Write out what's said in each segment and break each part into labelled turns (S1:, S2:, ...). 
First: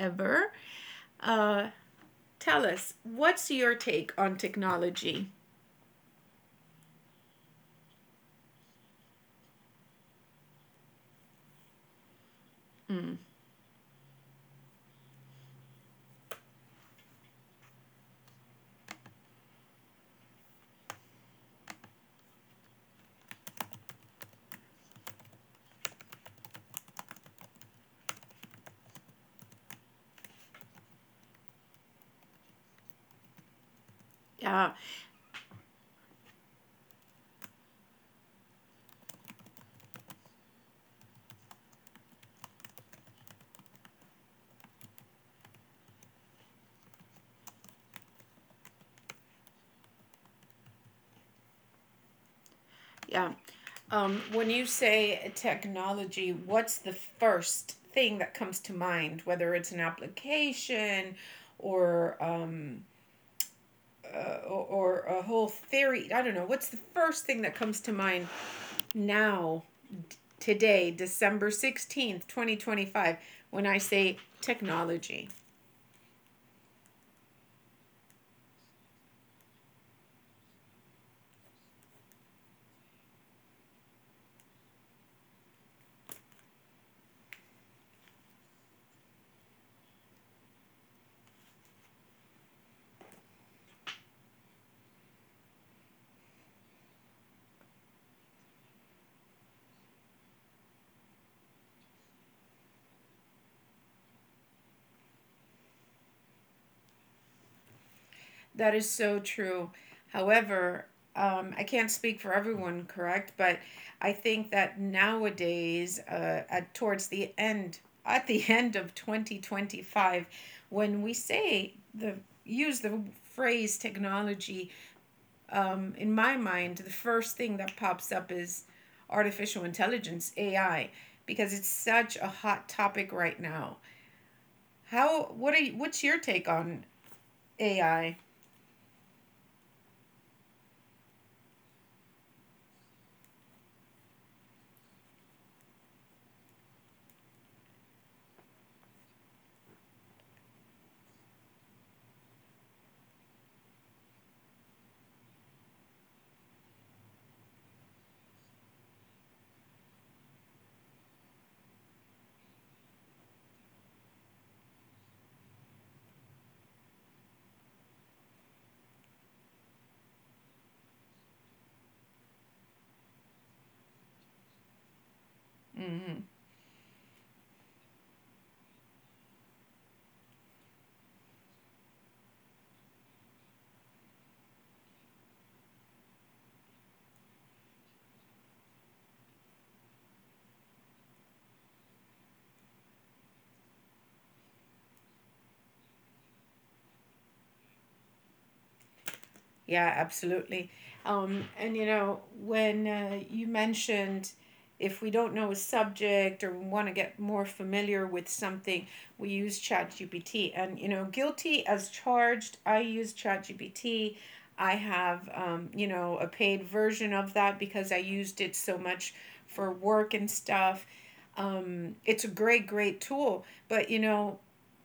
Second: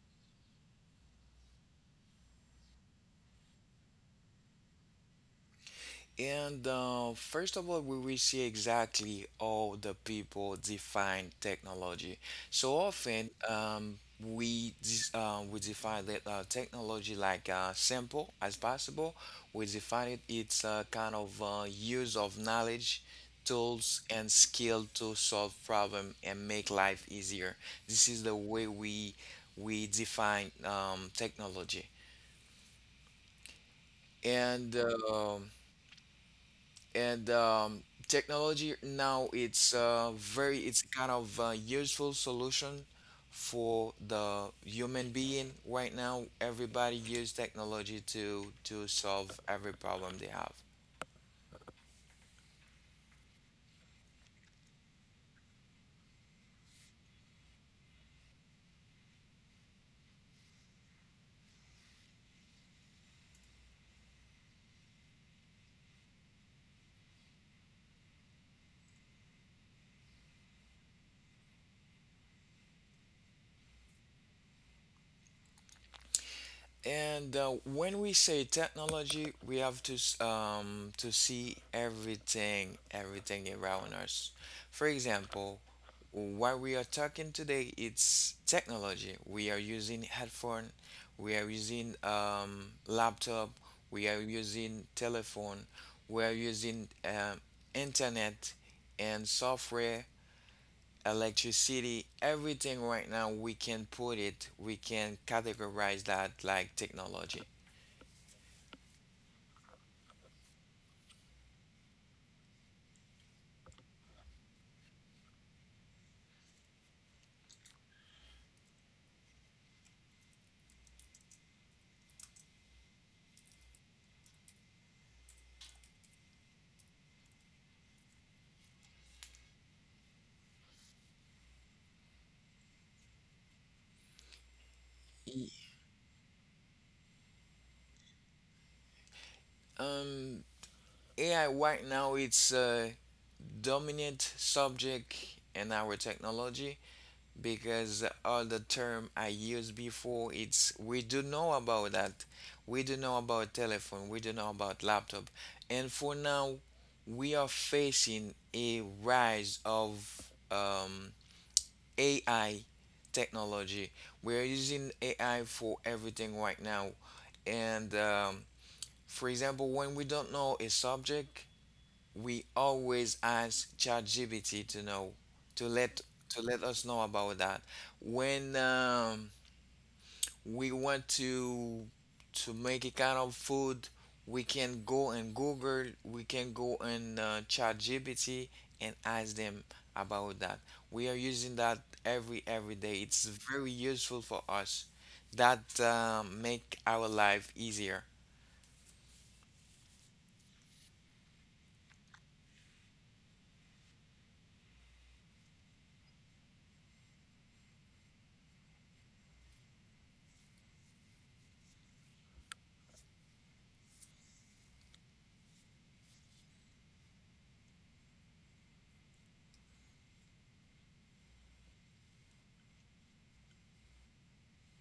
S1: however. Uh, tell us, what's your take on technology?
S2: And First of all, we will see exactly how the people define technology. So often, we define that technology like simple as possible. We define it, it's a kind of use of knowledge, tools, and skill to solve problem and make life easier. This is the way we define technology.
S1: Yeah.
S2: And um and Technology now it's very it's kind of a useful solution for the human being right now, everybody use technology to solve every problem they have.
S1: Yeah. When you say technology, what's the first thing that comes to mind? Whether it's an application or or a whole theory, I don't know. What's the first thing that comes to mind now, today, December 16th, 2025, when I say technology?
S2: And When we say technology, we have to to see everything, everything around us. For example, what we are talking today, it's technology. We are using headphone, we are using laptop, we are using telephone, we are using internet and software, electricity, everything right now. We can categorize that like technology.
S1: That is so true. However, I can't speak for everyone, correct? But I think that nowadays, at towards the end, at the end of 2025, when we say the use the phrase technology, in my mind, the first thing that pops up is artificial intelligence, AI, because it's such a hot topic right now. How?
S2: Y-
S1: What are? You, what's your take on AI?
S2: Um, AI right now it's a dominant subject in our technology because all the term I used before it's we do know about that. We do know about telephone, we do know about laptop. And for now we are facing a rise of um, AI technology. We're using AI for everything right now and for example, when we don't know a subject, we always ask ChatGPT to let
S1: Mm-hmm.
S2: to let us know about that. When we want to make a kind of food, we can go and Google, we can go and ChatGPT and ask them about that. We are using that every day. It's very useful for us. That make our life easier.
S1: Yeah, absolutely. And when you mentioned, if we don't know a subject or want to get more familiar with something, we use ChatGPT. And guilty as charged, I use ChatGPT. I have, a paid version of that because I used it so much for work and stuff. It's a great, great tool. But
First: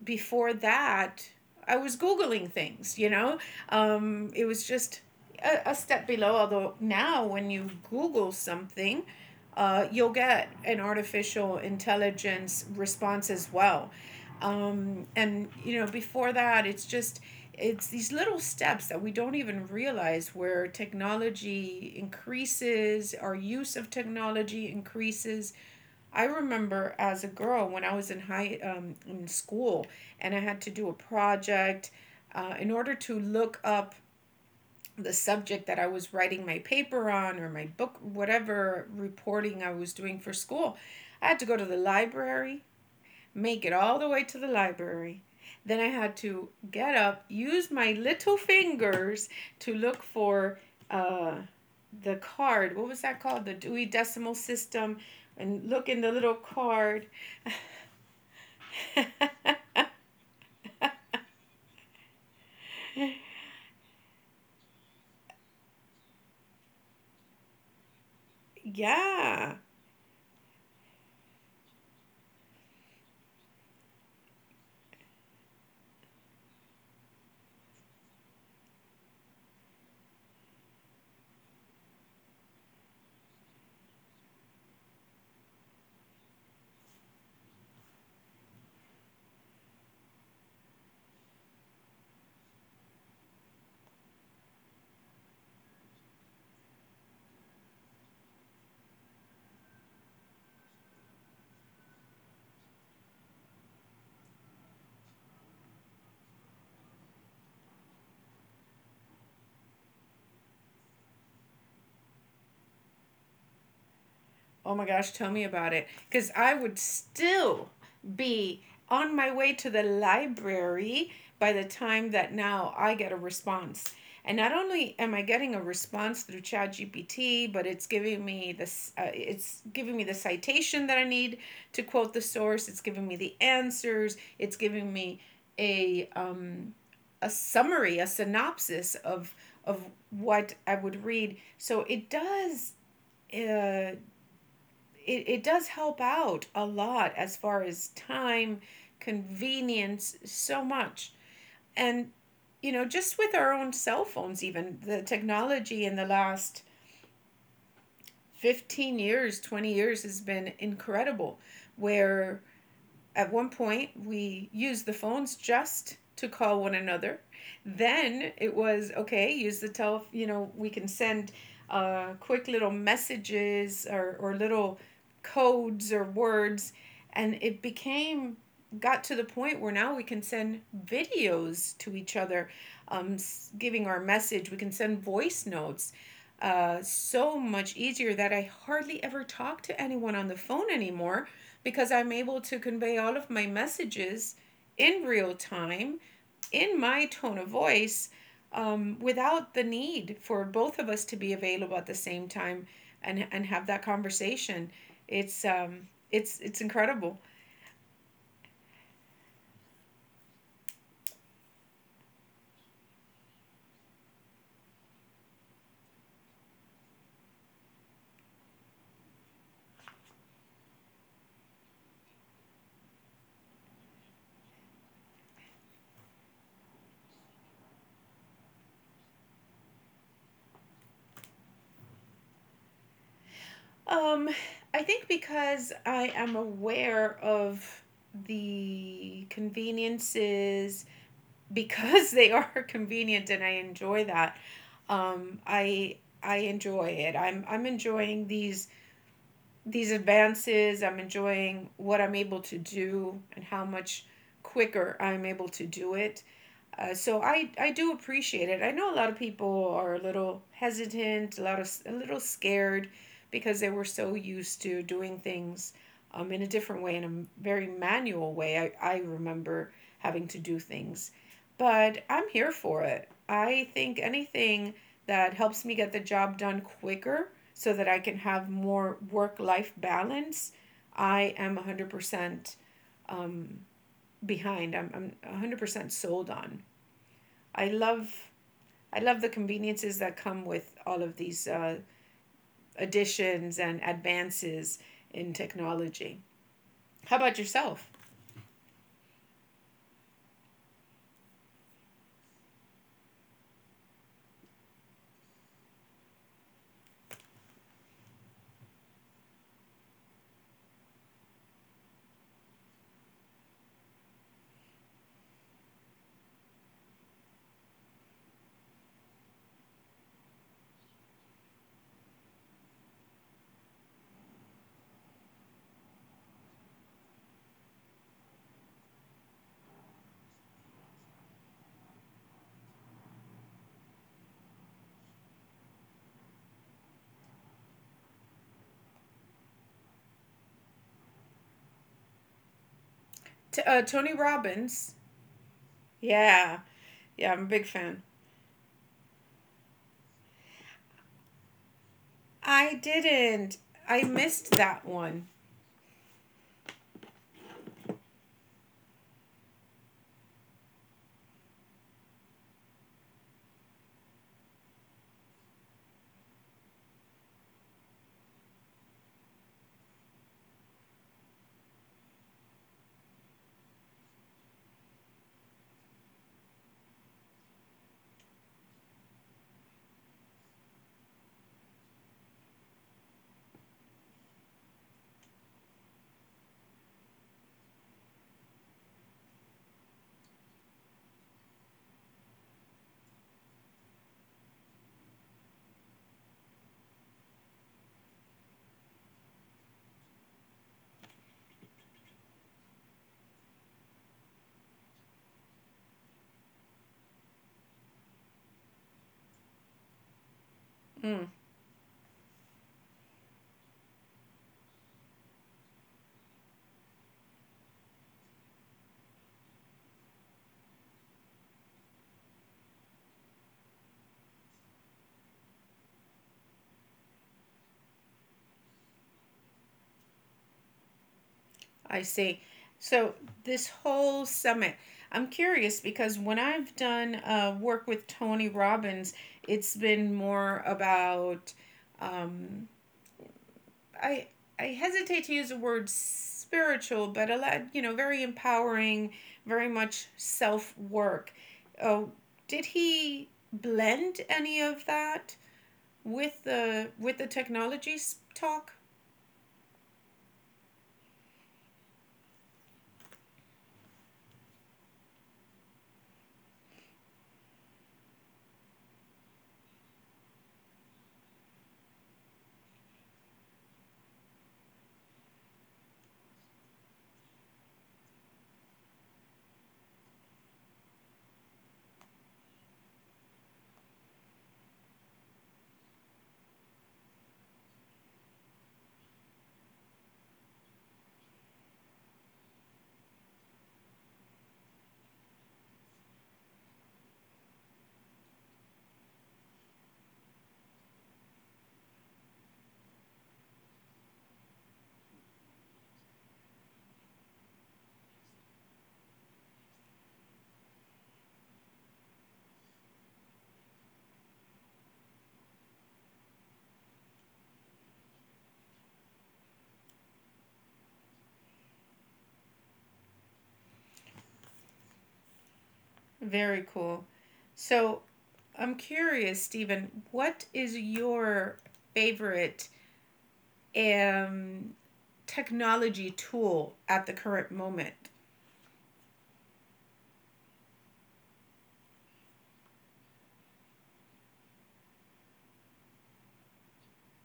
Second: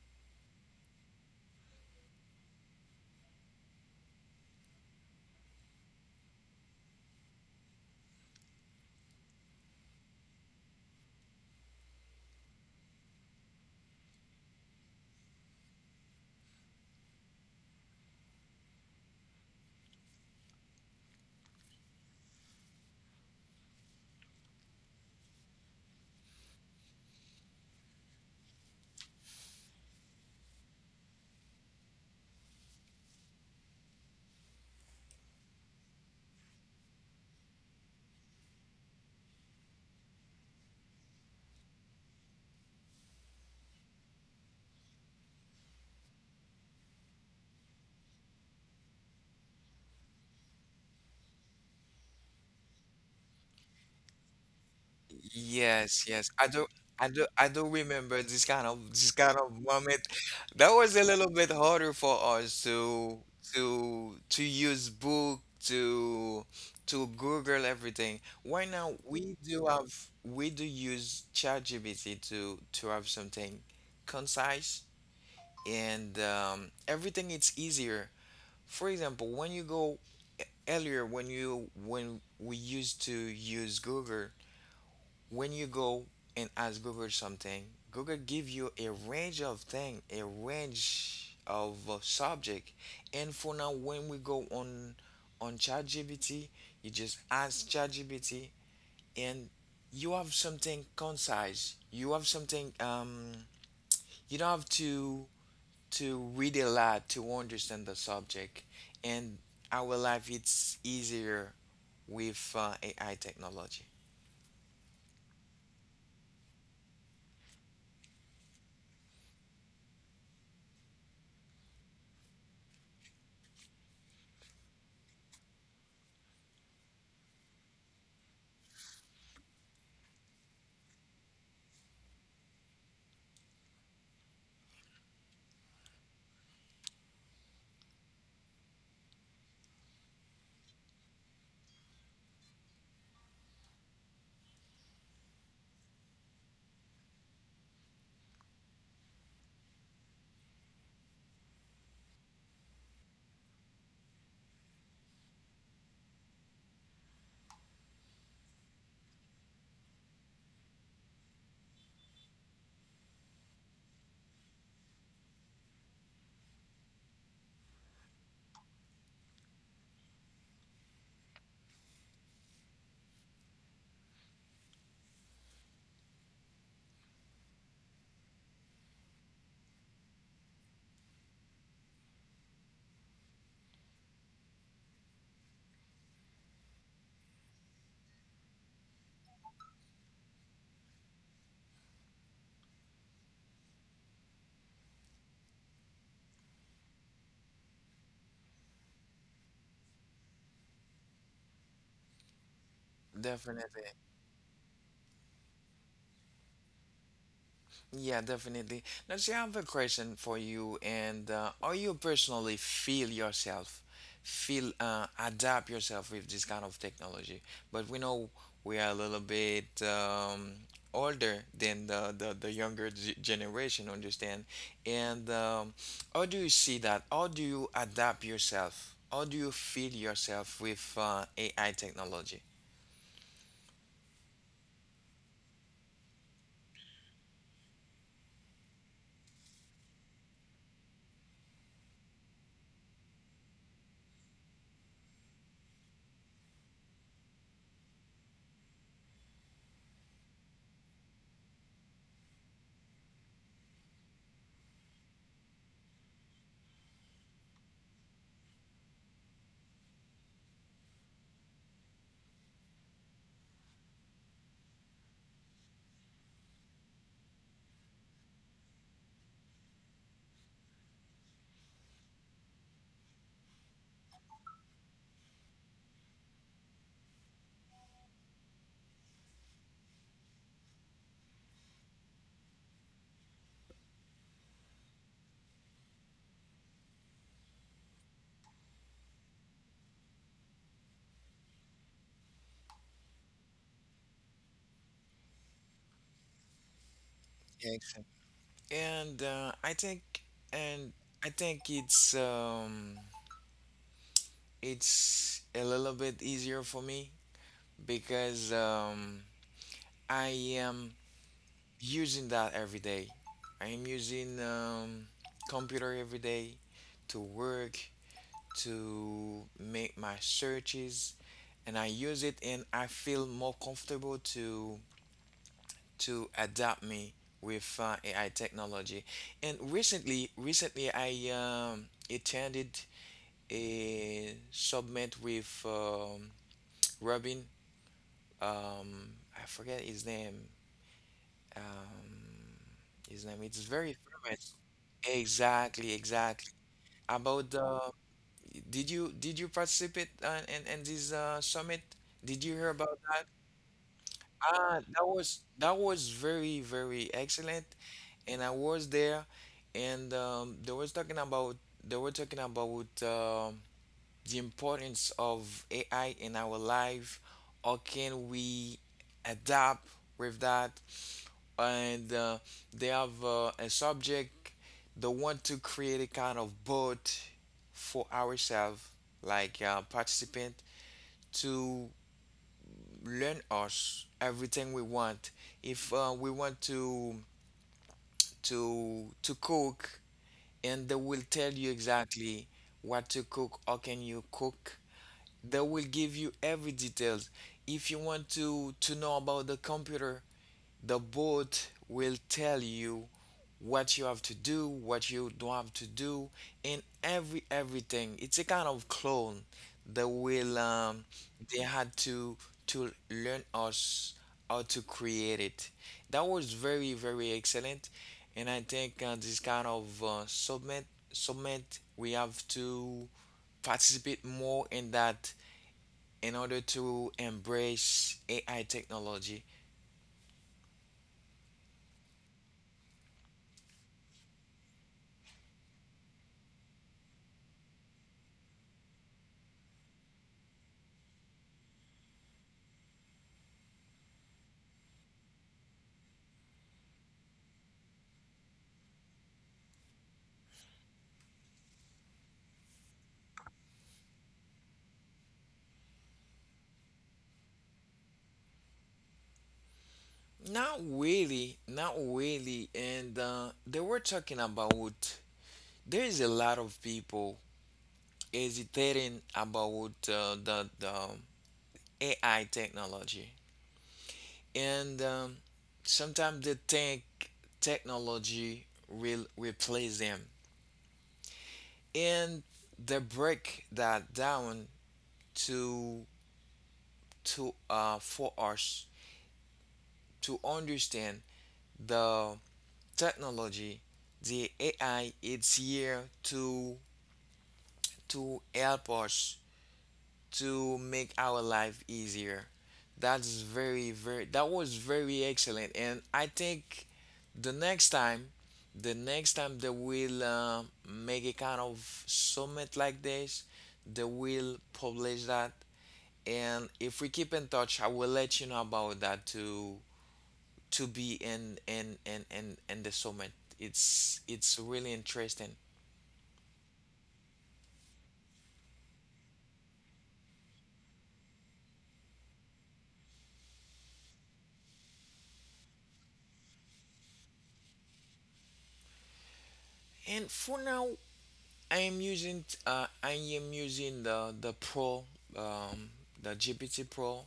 S1: before that, I was Googling things, you know? It was just a step below, although now when you Google something, you'll get an artificial intelligence response as well. And, before that, it's these little steps that we don't even realize where technology increases, our use of technology increases. I remember as a girl when I was in school and I had to do a project in order to look up the subject that I was writing my paper on or my book, whatever reporting I was doing for school. I had to go to the library, make it all the way to the library. Then I had to get up, use my little fingers to look for uh, the card. What was that called? The Dewey Decimal System. And look
S2: Yes,
S1: in the
S2: yes.
S1: little card.
S2: I do remember this kind of moment. That was a little bit harder for us to use book to Google everything. Right now
S1: Yeah.
S2: we do use ChatGPT to have something concise, and everything it's easier. For example, when you go earlier when you when we used to use Google, when you go and ask Google something, Google give you a range of thing, a range of subject. And for now, when we go on ChatGPT, you just ask ChatGPT, and you have something concise. You have something. You don't have to read a lot to understand the subject. And our life it's easier with AI technology.
S1: Oh my gosh, tell me about it. Because I would still be on my way to the library by the time that now I get a response. And not only am I getting a response through ChatGPT, but it's giving me this. It's giving me the citation that I need to quote the source. It's giving me the answers. It's giving me a um, a summary, a synopsis of what I would read. So it does uh, it does help out a lot as far as time, convenience, so much. And just with our own cell phones, even the technology in the last 15 years, 20 years has been incredible, where at one point we used the phones just to call one another. Then it was okay, use the tele, we can send quick little messages or little codes or words. And got to the point where now we can send videos to each other, um, giving our message. We can send voice notes. So much easier that I hardly ever talk to anyone on the phone anymore because I'm able to convey all of my messages in real time, in my tone of voice, without the need for both of us to be available at the same time and have
S2: Definitely.
S1: that conversation. It's incredible.
S2: Yeah, definitely. Now, see, I have a question for you. And Are you personally feel yourself, feel adapt yourself with this kind of technology? But we know we are a little bit older than the younger g generation, understand? And how do you see that? How do you adapt yourself? How do you feel yourself with AI technology?
S1: Um, I think because I am aware of the conveniences, because they are convenient and I enjoy that, um, I, I enjoy it. I'm enjoying these advances. I'm enjoying what I'm able to do and how much quicker I'm able to do it. So I do appreciate it. I know a lot of people are a little hesitant, a lot of a little scared because they were so used to doing things in a different way, in a very manual way. I remember having to do things, but I'm here for it. I think anything that helps me get the job done quicker so that I can have more work life balance, I am 100% um, behind. I'm 100% sold on. I love I love the conveniences that come with all of these additions and advances in technology. How about yourself?
S2: Excellent. And uh, I think, and I think it's a little bit easier for me because I am using that every day. I am using computer every day to work, to make my searches, and I use it and I feel more comfortable to adapt me with AI technology. And recently I attended a summit with Robin. Um, I forget his name. Um, It's very
S1: Tony
S2: famous.
S1: Robbins.
S2: Exactly, exactly.
S1: Yeah, yeah, I'm a
S2: About
S1: big
S2: the,
S1: fan.
S2: did you participate in this summit? Did you hear
S1: I
S2: about that?
S1: didn't. I missed
S2: Ah,
S1: that
S2: that
S1: one.
S2: was that was very very excellent, and I was there, and they were talking about the importance of AI in our life. How can we adapt with that? And they have a subject. They want to create a kind of boat for ourselves like participant to learn us everything we want, if we want to cook, and they will tell you exactly what to cook, how can you cook. They will give you every details. If you want to know about the computer, the boat will tell you what you have to do, what you don't have to do, and everything. It's a kind of clone. They will um,
S1: Mm,
S2: they had to learn us how to create it. That was very very excellent, and I think this kind of submit submit we have to participate more in that in order to embrace AI technology.
S1: I see. So this whole summit, I'm curious because when I've done work with Tony Robbins, it's been more about um, I I hesitate to use the word spiritual, but a lot, very empowering, very much self work. Oh, did he blend any of that with the technology talk?
S2: Not really, not really. And they were talking about there is a lot of people hesitating about the AI technology, and sometimes they think technology will replace them, and they break that down to for us to understand the technology, the AI it's here to help us to make our life easier. That's very, very, that was very excellent. And I think the next time, the next time they will make a kind of summit like this, they will publish that. And if we keep in touch, I will let you know about that to be in the summit. It's really interesting.
S1: Very cool. So, I'm curious, Stephen, what is your favorite um technology tool at the current moment?
S2: And for now, I am using the Pro, um, the GPT Pro,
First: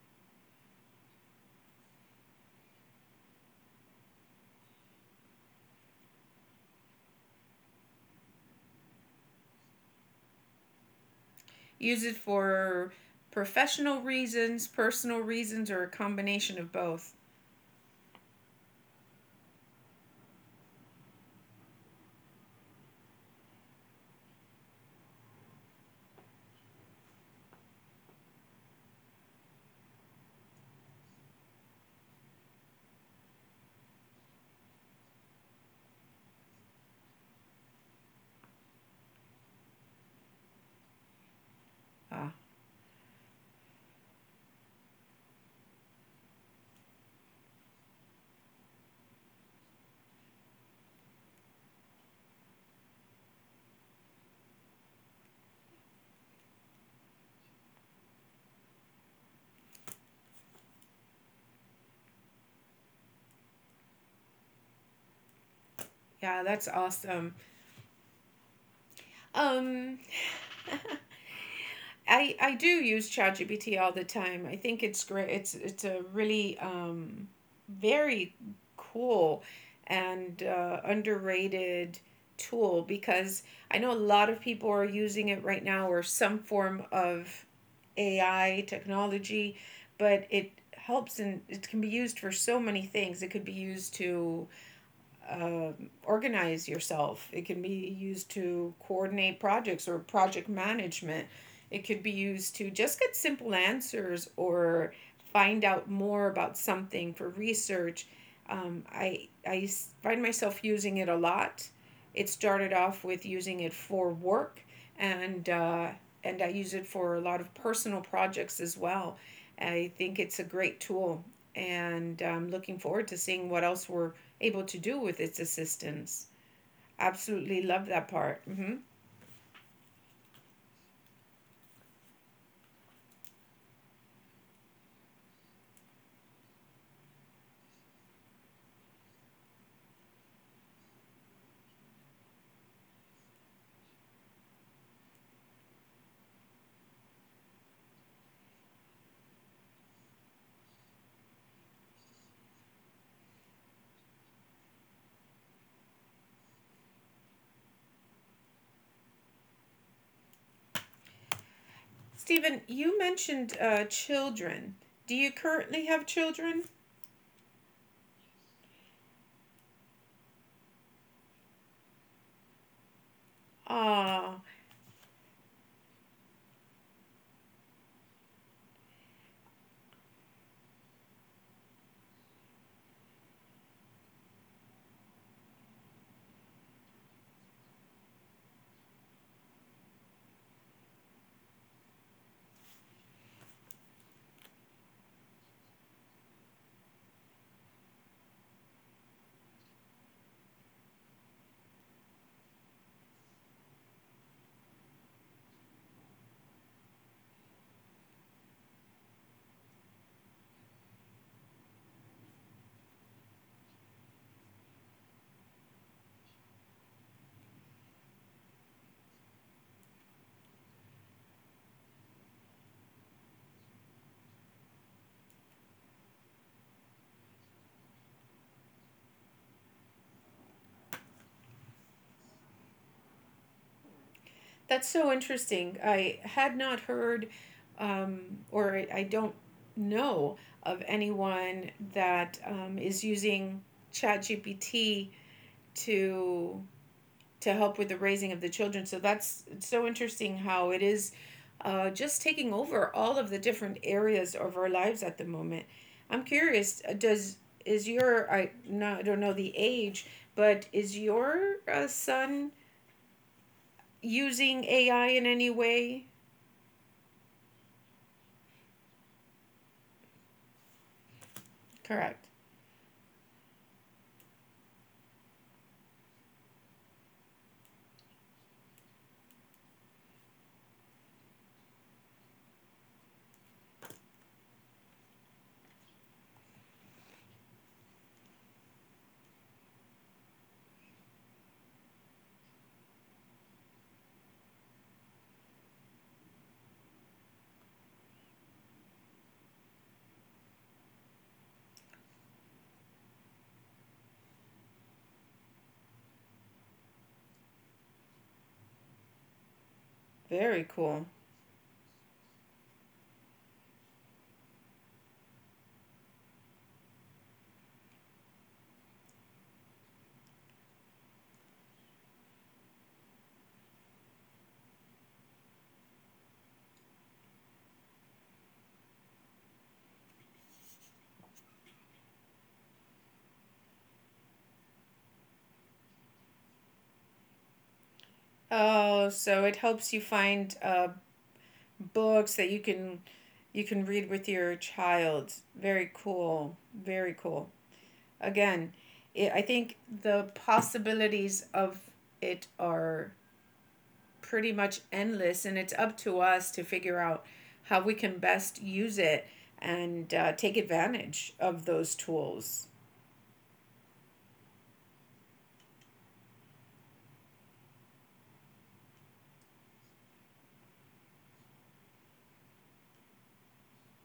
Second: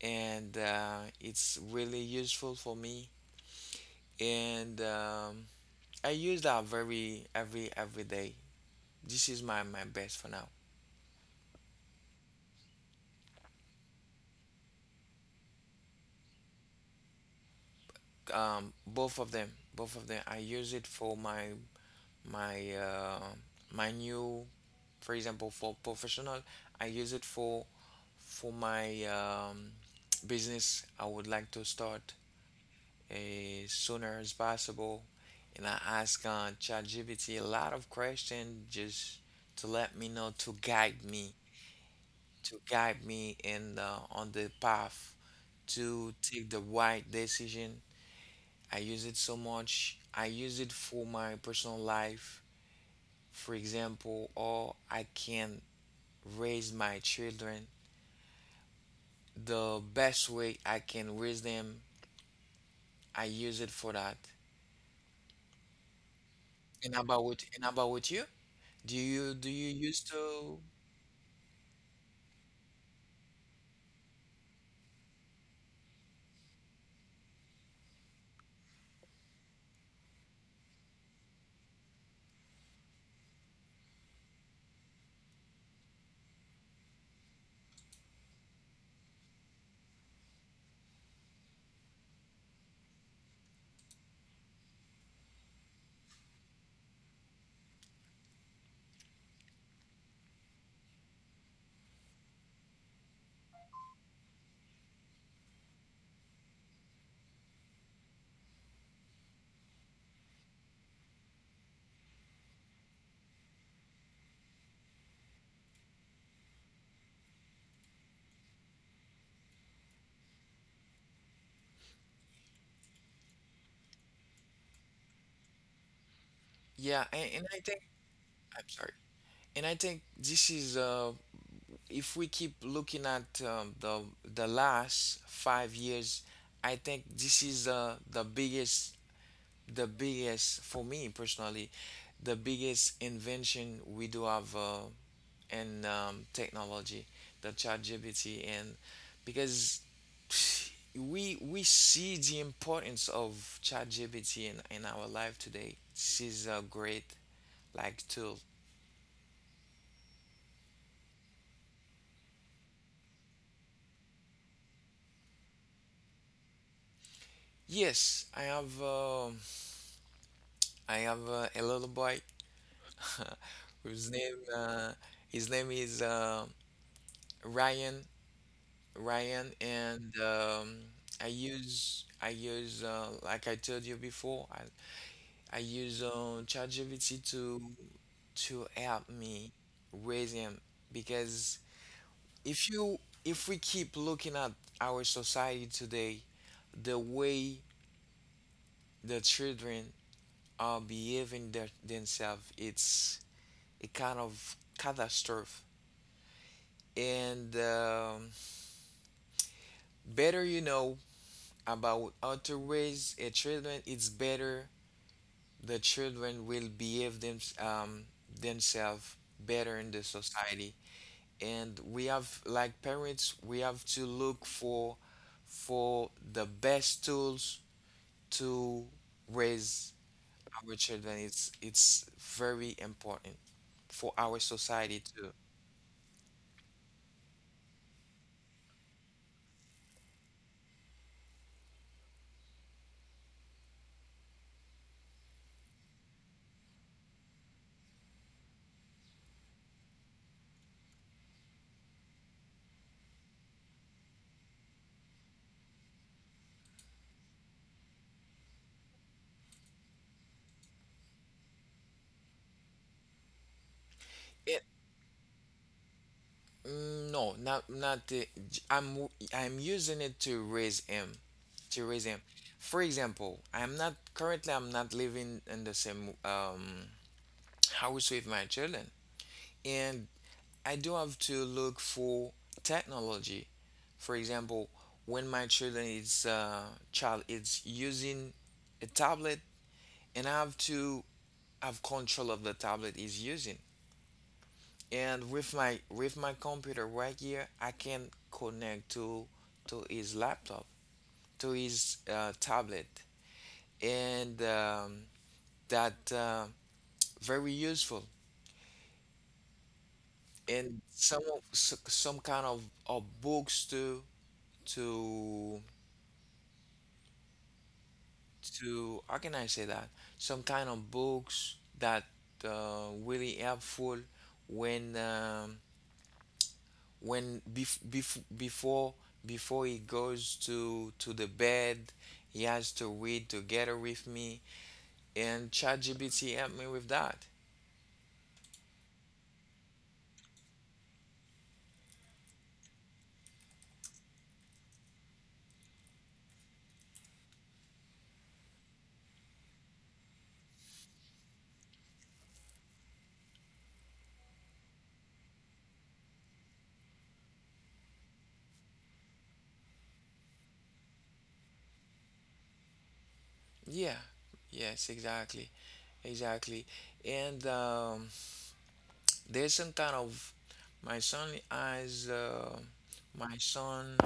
S2: and it's really useful for me, and I use that very every day. This is my my best for now.
S1: Use it for professional reasons, personal reasons, or a combination of both.
S2: Both of them, both of them. I use it for my uh, my new, for example, for professional. I use it for my business I would like to start as sooner as possible. And I ask ChatGPT a lot of questions just to let me know, to guide me,
S1: Ah,
S2: in on the path to take the right decision. I use it so much. I use it for my personal life, for example, or I can raise my children the best way I can raise them. I use it for that.
S1: yeah, that's awesome.
S2: And how about with you? Do you
S1: Um,
S2: used to?
S1: I do use ChatGPT all the time. I think it's great. It's a really very cool and underrated tool because I know a lot of people are using it right now or some form of AI technology, but it helps and it can be used for so many things. It could be used to organize yourself. It can be used to coordinate projects or project management. It could be used to just get simple answers or find out more about something for research. I find myself using it a lot. It started off with using it for work, and, and I use it for a lot of personal projects as well. I think it's a great tool, and I'm looking forward to seeing what else we're able to do with its assistance.
S2: Yeah, and I
S1: Absolutely
S2: think
S1: love that part.
S2: I'm
S1: Hmm.
S2: sorry. And I think this is if we keep looking at the last 5 years, I think this is the biggest, for me personally, the biggest invention we do have in technology, the chat. And because we see the importance of chat in our life today, this is a great like tool.
S1: Stephen, you mentioned children. Do you currently have children?
S2: Yes, I have a little boy whose name
S1: Ah,
S2: his name is ryan Ryan, and I use like I told you before, I use ChatGPT to help me raise him. Because if you if we keep looking at our society today, the way the children are behaving themselves, it's a kind of catastrophe. And better you know about how to raise a children, it's better the children will behave themselves better in the society. And we have, like parents, we have to look for the best tools to raise our children. It's very important for our
S1: that's
S2: society
S1: so
S2: too.
S1: interesting. I had not heard, um, or I don't know of anyone that is using ChatGPT to to help with the raising of the children. So that's so interesting how it is just taking over all of the different areas of our lives at the moment. I'm curious, does is your I no I don't know the age, but is your son using AI in any way?
S2: Mm, no, not not the. J- I'm using it to raise him, to raise him.
S1: Correct.
S2: For example, I'm not currently. I'm not living in the same house with my children, and I do have to look for technology. For example, when my child is using a tablet, and I have to have control of the tablet is using, and with my computer right here I can connect to his laptop, to his tablet, and that very useful.
S1: Very
S2: And
S1: cool.
S2: some of some kind of books to to how can I say that some kind of books that really helpful when when bef bef before before he goes to the bed, he has to read together with me, and ChatGPT helped me with that.
S1: Oh, so it helps you find books that you can read with your child. Very cool. Very cool. Again, I think the possibilities of it are pretty much endless, and it's up to us to figure out how we can best use it and take advantage of those tools.
S2: Yeah, yes, exactly, exactly. And there's some kind of, my son has my son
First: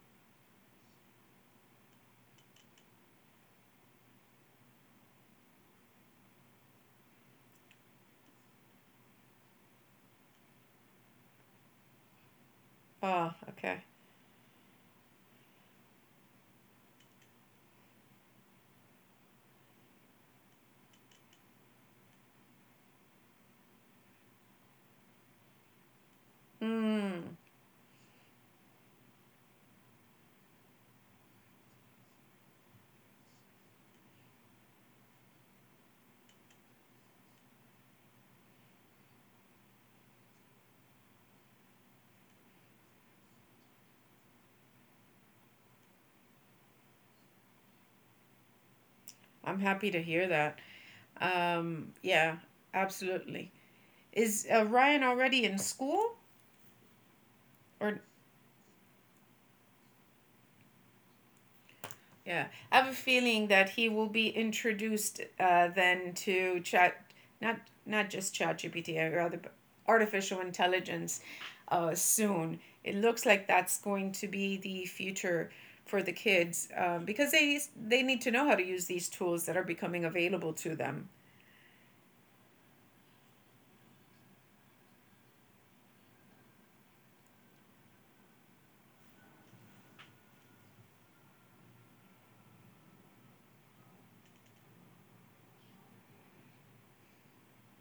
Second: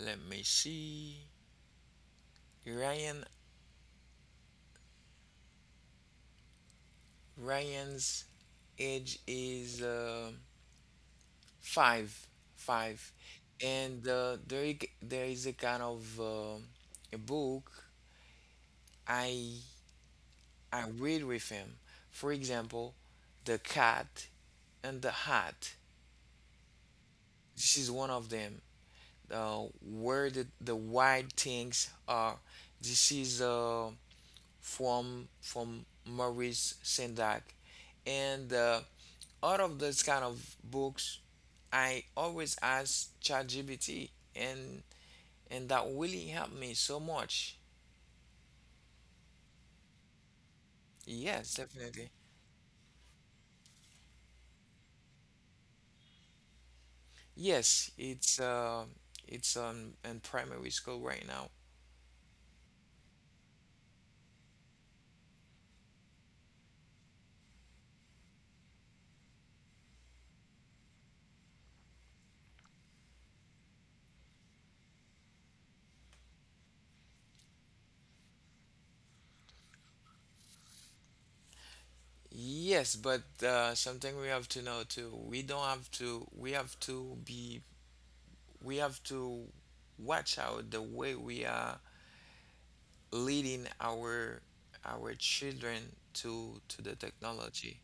S2: let me see, Ryan Ryan's age is five, five,
S1: Oh, okay.
S2: and there is a kind of a book I read with him. For example, The Cat and the Hat.
S1: Mm,
S2: This is one of them. Where the wild things are. This is from Maurice Sendak, and out of those kind of books, I always ask ChatGPT, and that really helped me so much.
S1: I'm happy to hear that.
S2: Yes, definitely.
S1: Yeah, absolutely. Is Ryan already in school,
S2: Yes,
S1: or?
S2: it's uh, it's in primary school right now.
S1: Yeah, I have a feeling that he will be introduced then to chat, not not just ChatGPT, GPT, rather, but artificial intelligence soon. It looks like that's going to be the future for the kids because they need to know how to use these tools that are becoming available to them.
S2: Yes, but something we have to know too. We don't have to. We have to be. We have to watch out the way we are leading our children to the technology,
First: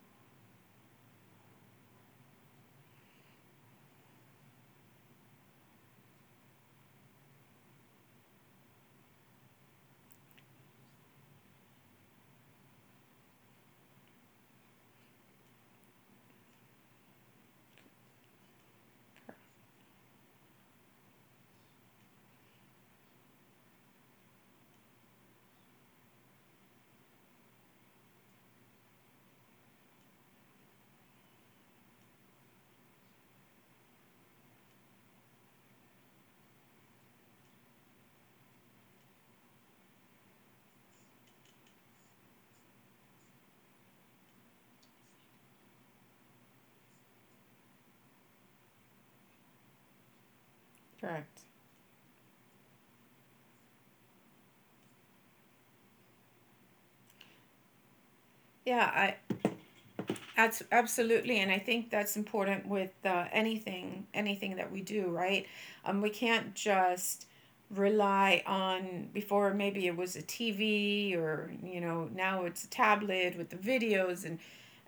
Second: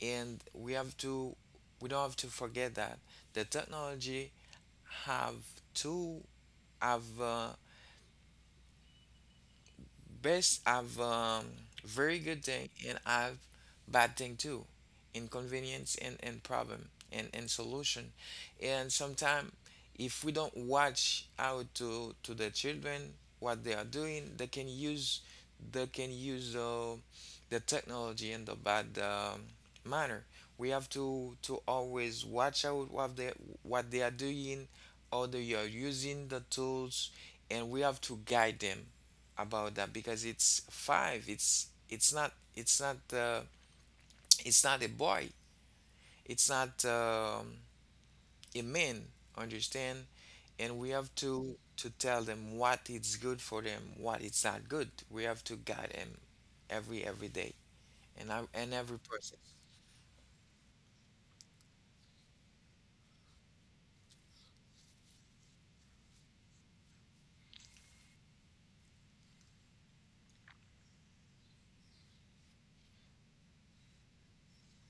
S2: and we have to. We don't have to forget that the technology have to have uh, have very good thing and have bad thing too, inconvenience and problem, and solution. And sometimes if we don't watch out to the children what they are doing, they can use the technology in the bad manner. We have to always watch out what they are doing or they are using the tools, and we have to guide them about that. Because it's five. It's not it's not a boy. It's not a man. Understand? And we have
S1: Correct.
S2: to tell them what it's good for them, what it's not good. We have to guide them every day, and
S1: Yeah.
S2: every person.
S1: That's absolutely, and I think that's important with anything, anything that we do, right? We can't just rely on, before maybe it was a TV or, you know, now it's a tablet with the videos, and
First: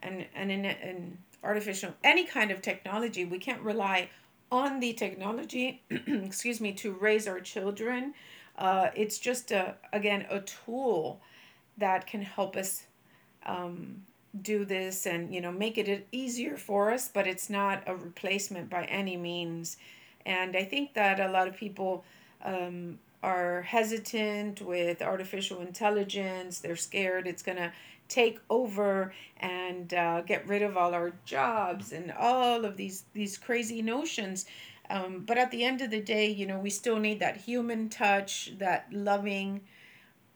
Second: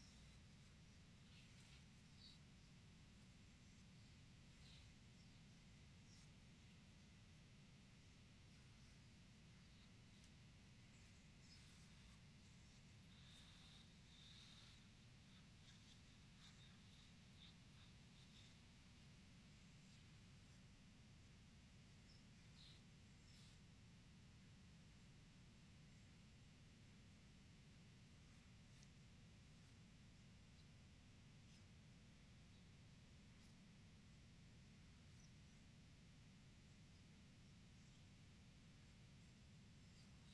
S1: and and in and artificial, any kind of technology. We can't rely on the technology, excuse me, to raise our children. It's just a again a tool that can help us um, do this, and make it easier for us, but it's not a replacement by any means. And I think that a lot of people are hesitant with artificial intelligence. They're scared it's going to take over and get rid of all our jobs and all of these crazy notions, but at the end of the day, we still need that human touch, that loving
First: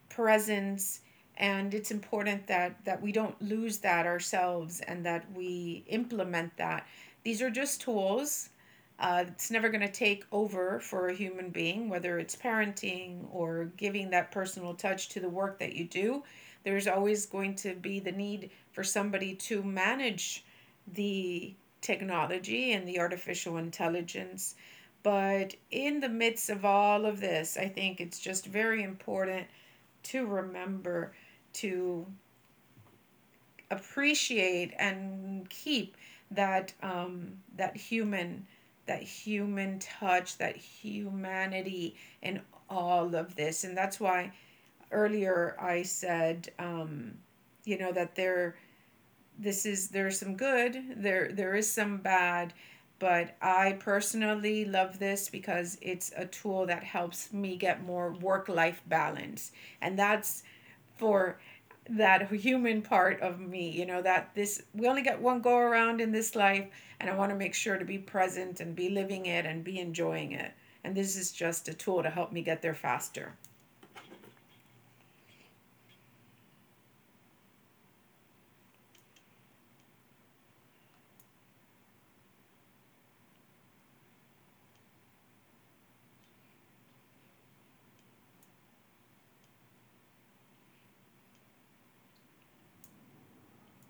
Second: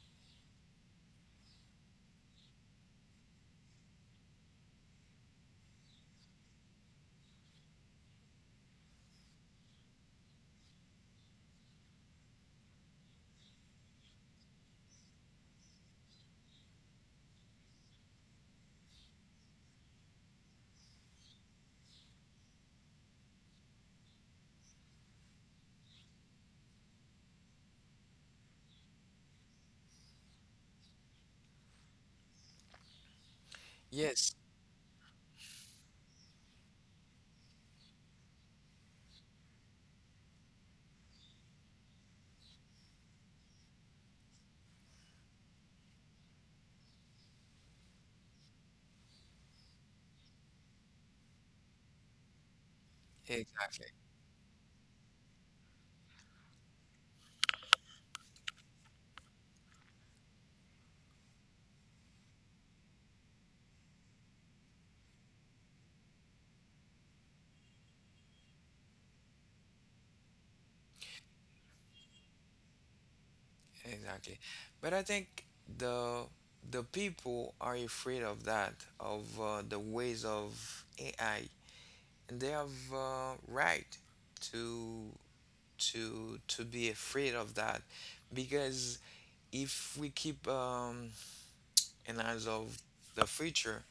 S1: presence. And it's important that we don't lose that ourselves and that we implement that these are just tools. It's never going to take over for a human being, whether it's parenting or giving that personal touch to the work that you do. There's always going to be the need for somebody to manage the technology and the artificial intelligence. But in the midst of all of this, I think it's just very important to remember to
S2: Yes,
S1: appreciate and keep that um, that human that human touch, that humanity in all of this. And that's why earlier I said, that there this is there's some good, there is some bad, but I
S2: exactly,
S1: personally love this because it's a tool that helps me get more work-life balance. And that's for that human part of me, that this we only get one go around in this life, and I want to make sure to be present and be living it and be enjoying it. And this is just a tool to help me get there faster.
S2: exactly. But I think the the people are afraid of that, of the ways of AI. And they have right to to be afraid of that, because if we keep an eyes of the future,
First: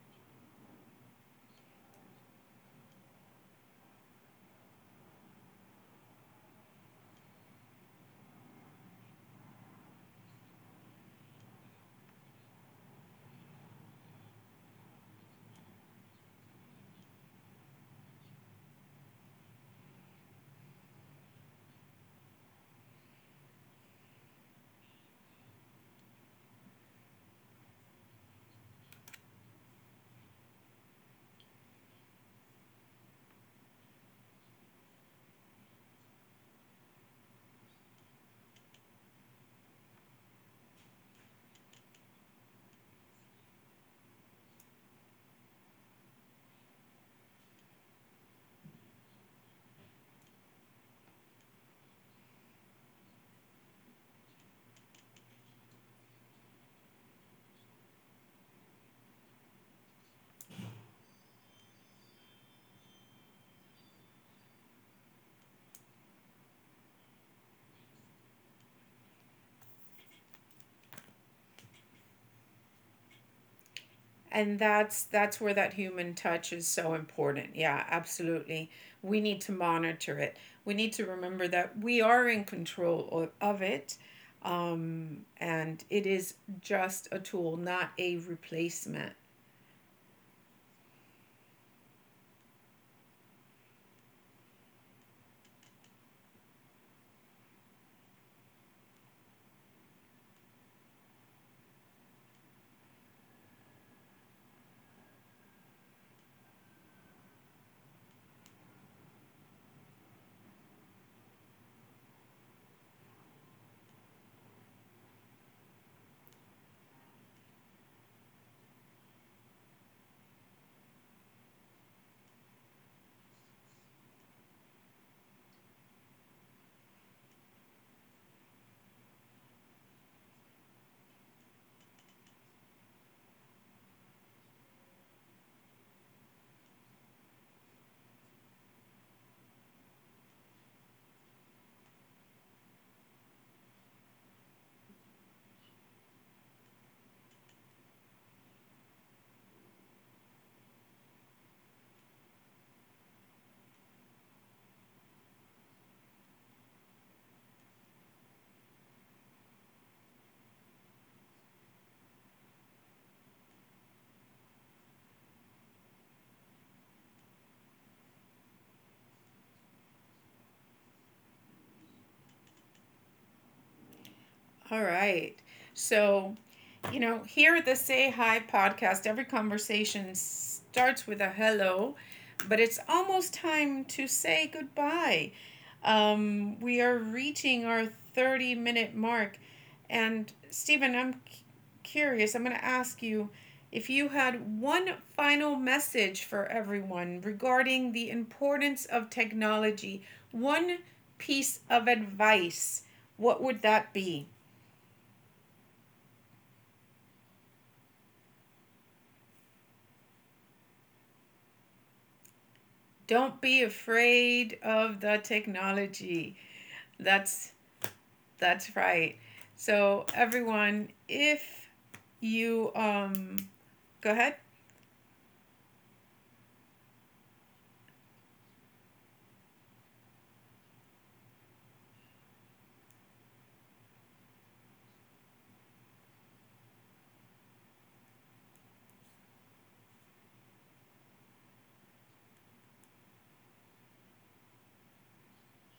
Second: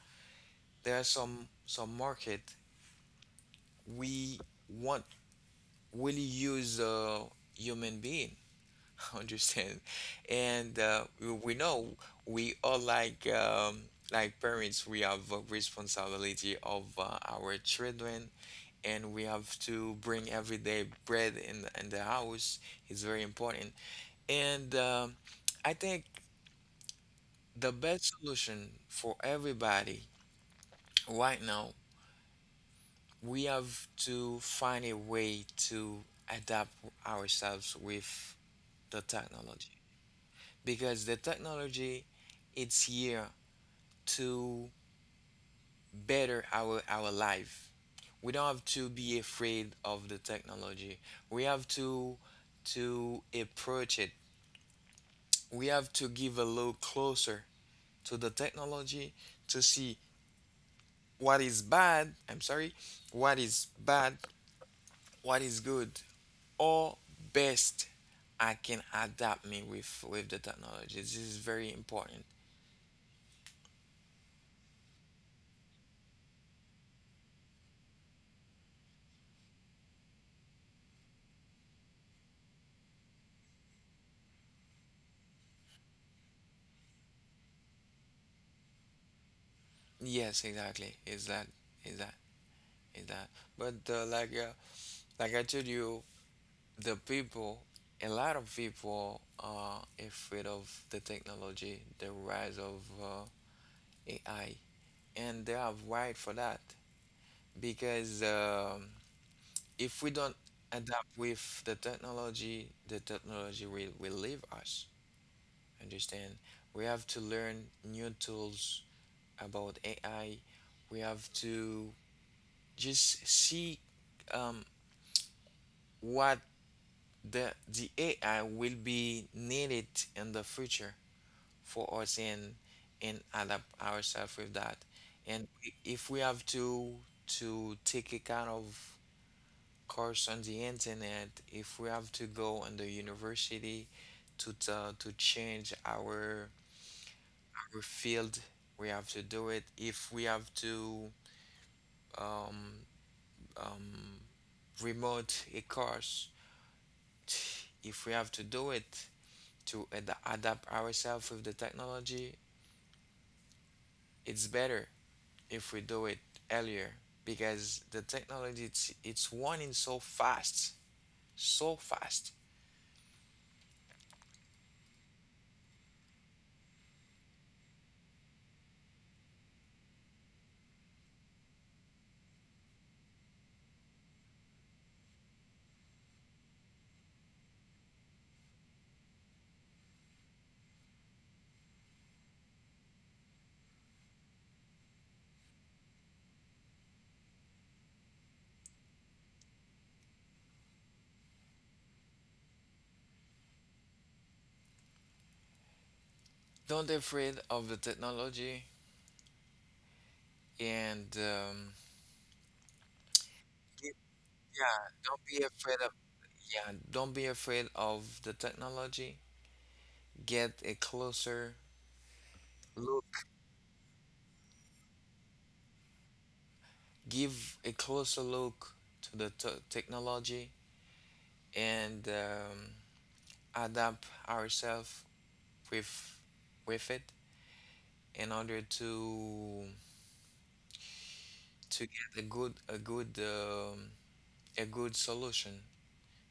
S2: there are some market we want really use human being. Understand? And we know, we all like parents we have a responsibility of our children, and we have to bring everyday bread in in the house. It's very important. And I think the best solution for everybody right now, we have to find a way to adapt ourselves with the technology, because the technology it's here to better our life. We don't have to be afraid of the technology. We have to approach it. We have to give a look closer to the technology to see what is bad, I'm sorry, what is bad, what is good, or best I can adapt me with the technology. This is very important.
S1: And that's where that human touch is so important. Yeah, absolutely, we need to monitor it. We need to remember that we are in control of it, and it is just a tool, not a replacement.
S2: Yes, exactly. Is that is that. But like I told you, the people, a lot of people are afraid of the technology, the rise of AI. And they are right for that, because if we don't adapt with the technology will leave us. Understand? We have to learn new tools about AI. We have to just see um, what the AI will be needed in the future for us, and adapt ourselves with that. And if we have to take a kind of course on the internet, if we have to go on the university to to change our field, we have to do it. If we have to um, um, remote a course, if we have to do it to adapt ourselves with the technology, it's better if we do it earlier, because the technology it's running so fast, so fast.
S1: All right. So, here at the Say Hi podcast, every conversation starts with a hello, but it's almost time to say goodbye. We are reaching our 30-minute mark. And, Stephen, I'm curious. I'm going to ask you, if you had one final message for everyone regarding the importance of technology, one piece of advice, what would that be?
S2: Don't afraid of the technology, and
S1: Don't be
S2: get-
S1: afraid
S2: yeah,
S1: of the
S2: don't be afraid of,
S1: technology.
S2: yeah, don't be afraid
S1: That's
S2: of the technology.
S1: that's right.
S2: Get a
S1: So
S2: closer
S1: everyone, if
S2: look,
S1: you go ahead.
S2: give a closer look to the t technology, and adapt ourselves with with it in order to get a good a good, a good solution.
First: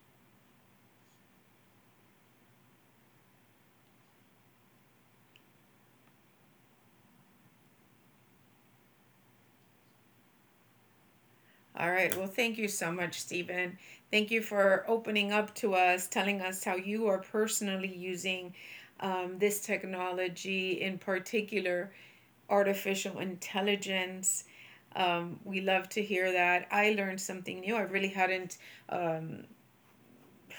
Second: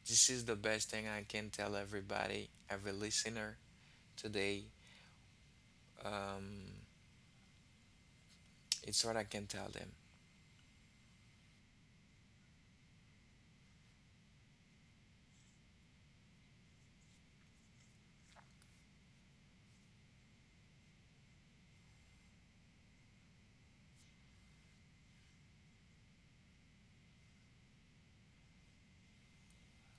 S2: This is the best thing I can tell everybody, every listener today. Um, It's what I can tell them.
S1: All right. Well, thank you so much, Stephen. Thank you for opening up to us, telling us how you are personally using this technology, in particular, artificial intelligence. We love to hear that. I learned something new. I really hadn't um,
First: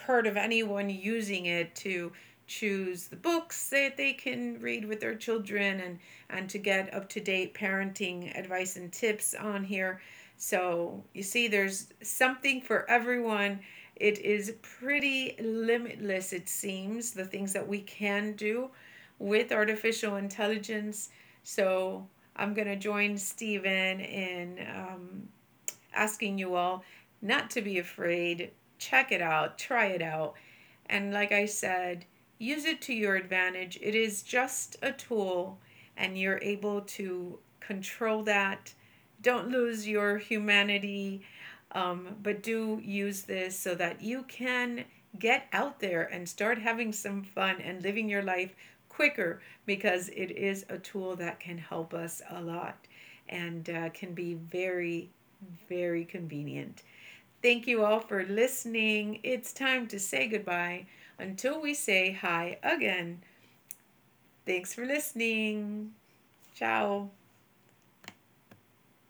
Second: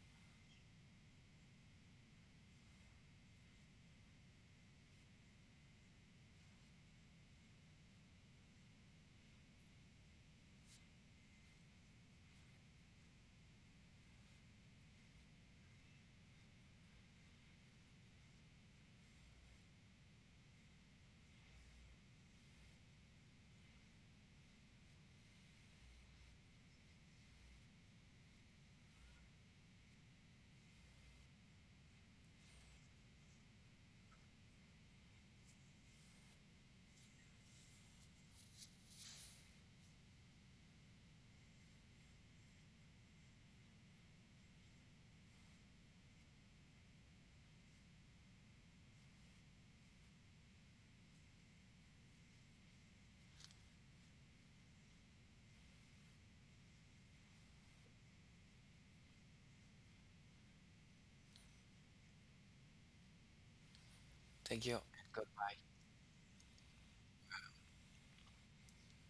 S1: heard of anyone using it to choose the books that they can read with their children and to get up to date parenting advice and tips on here. So you see there's something for everyone. It is pretty limitless, it seems, the things that we can do with artificial intelligence. So I'm going to join Stephen in asking you all not to be afraid. Check it out, try it out. And like I said, use it to your advantage. It is just a tool, and you're able to control that. Don't lose your humanity, but do use this so that you can get out there and start having some fun and living your life quicker because it is a tool that can help us a lot and can be very, very convenient. Thank you all for listening. It's time to say goodbye until we say hi again.
S2: Thank
S1: Thanks
S2: you.
S1: for
S2: Good.
S1: listening. Ciao.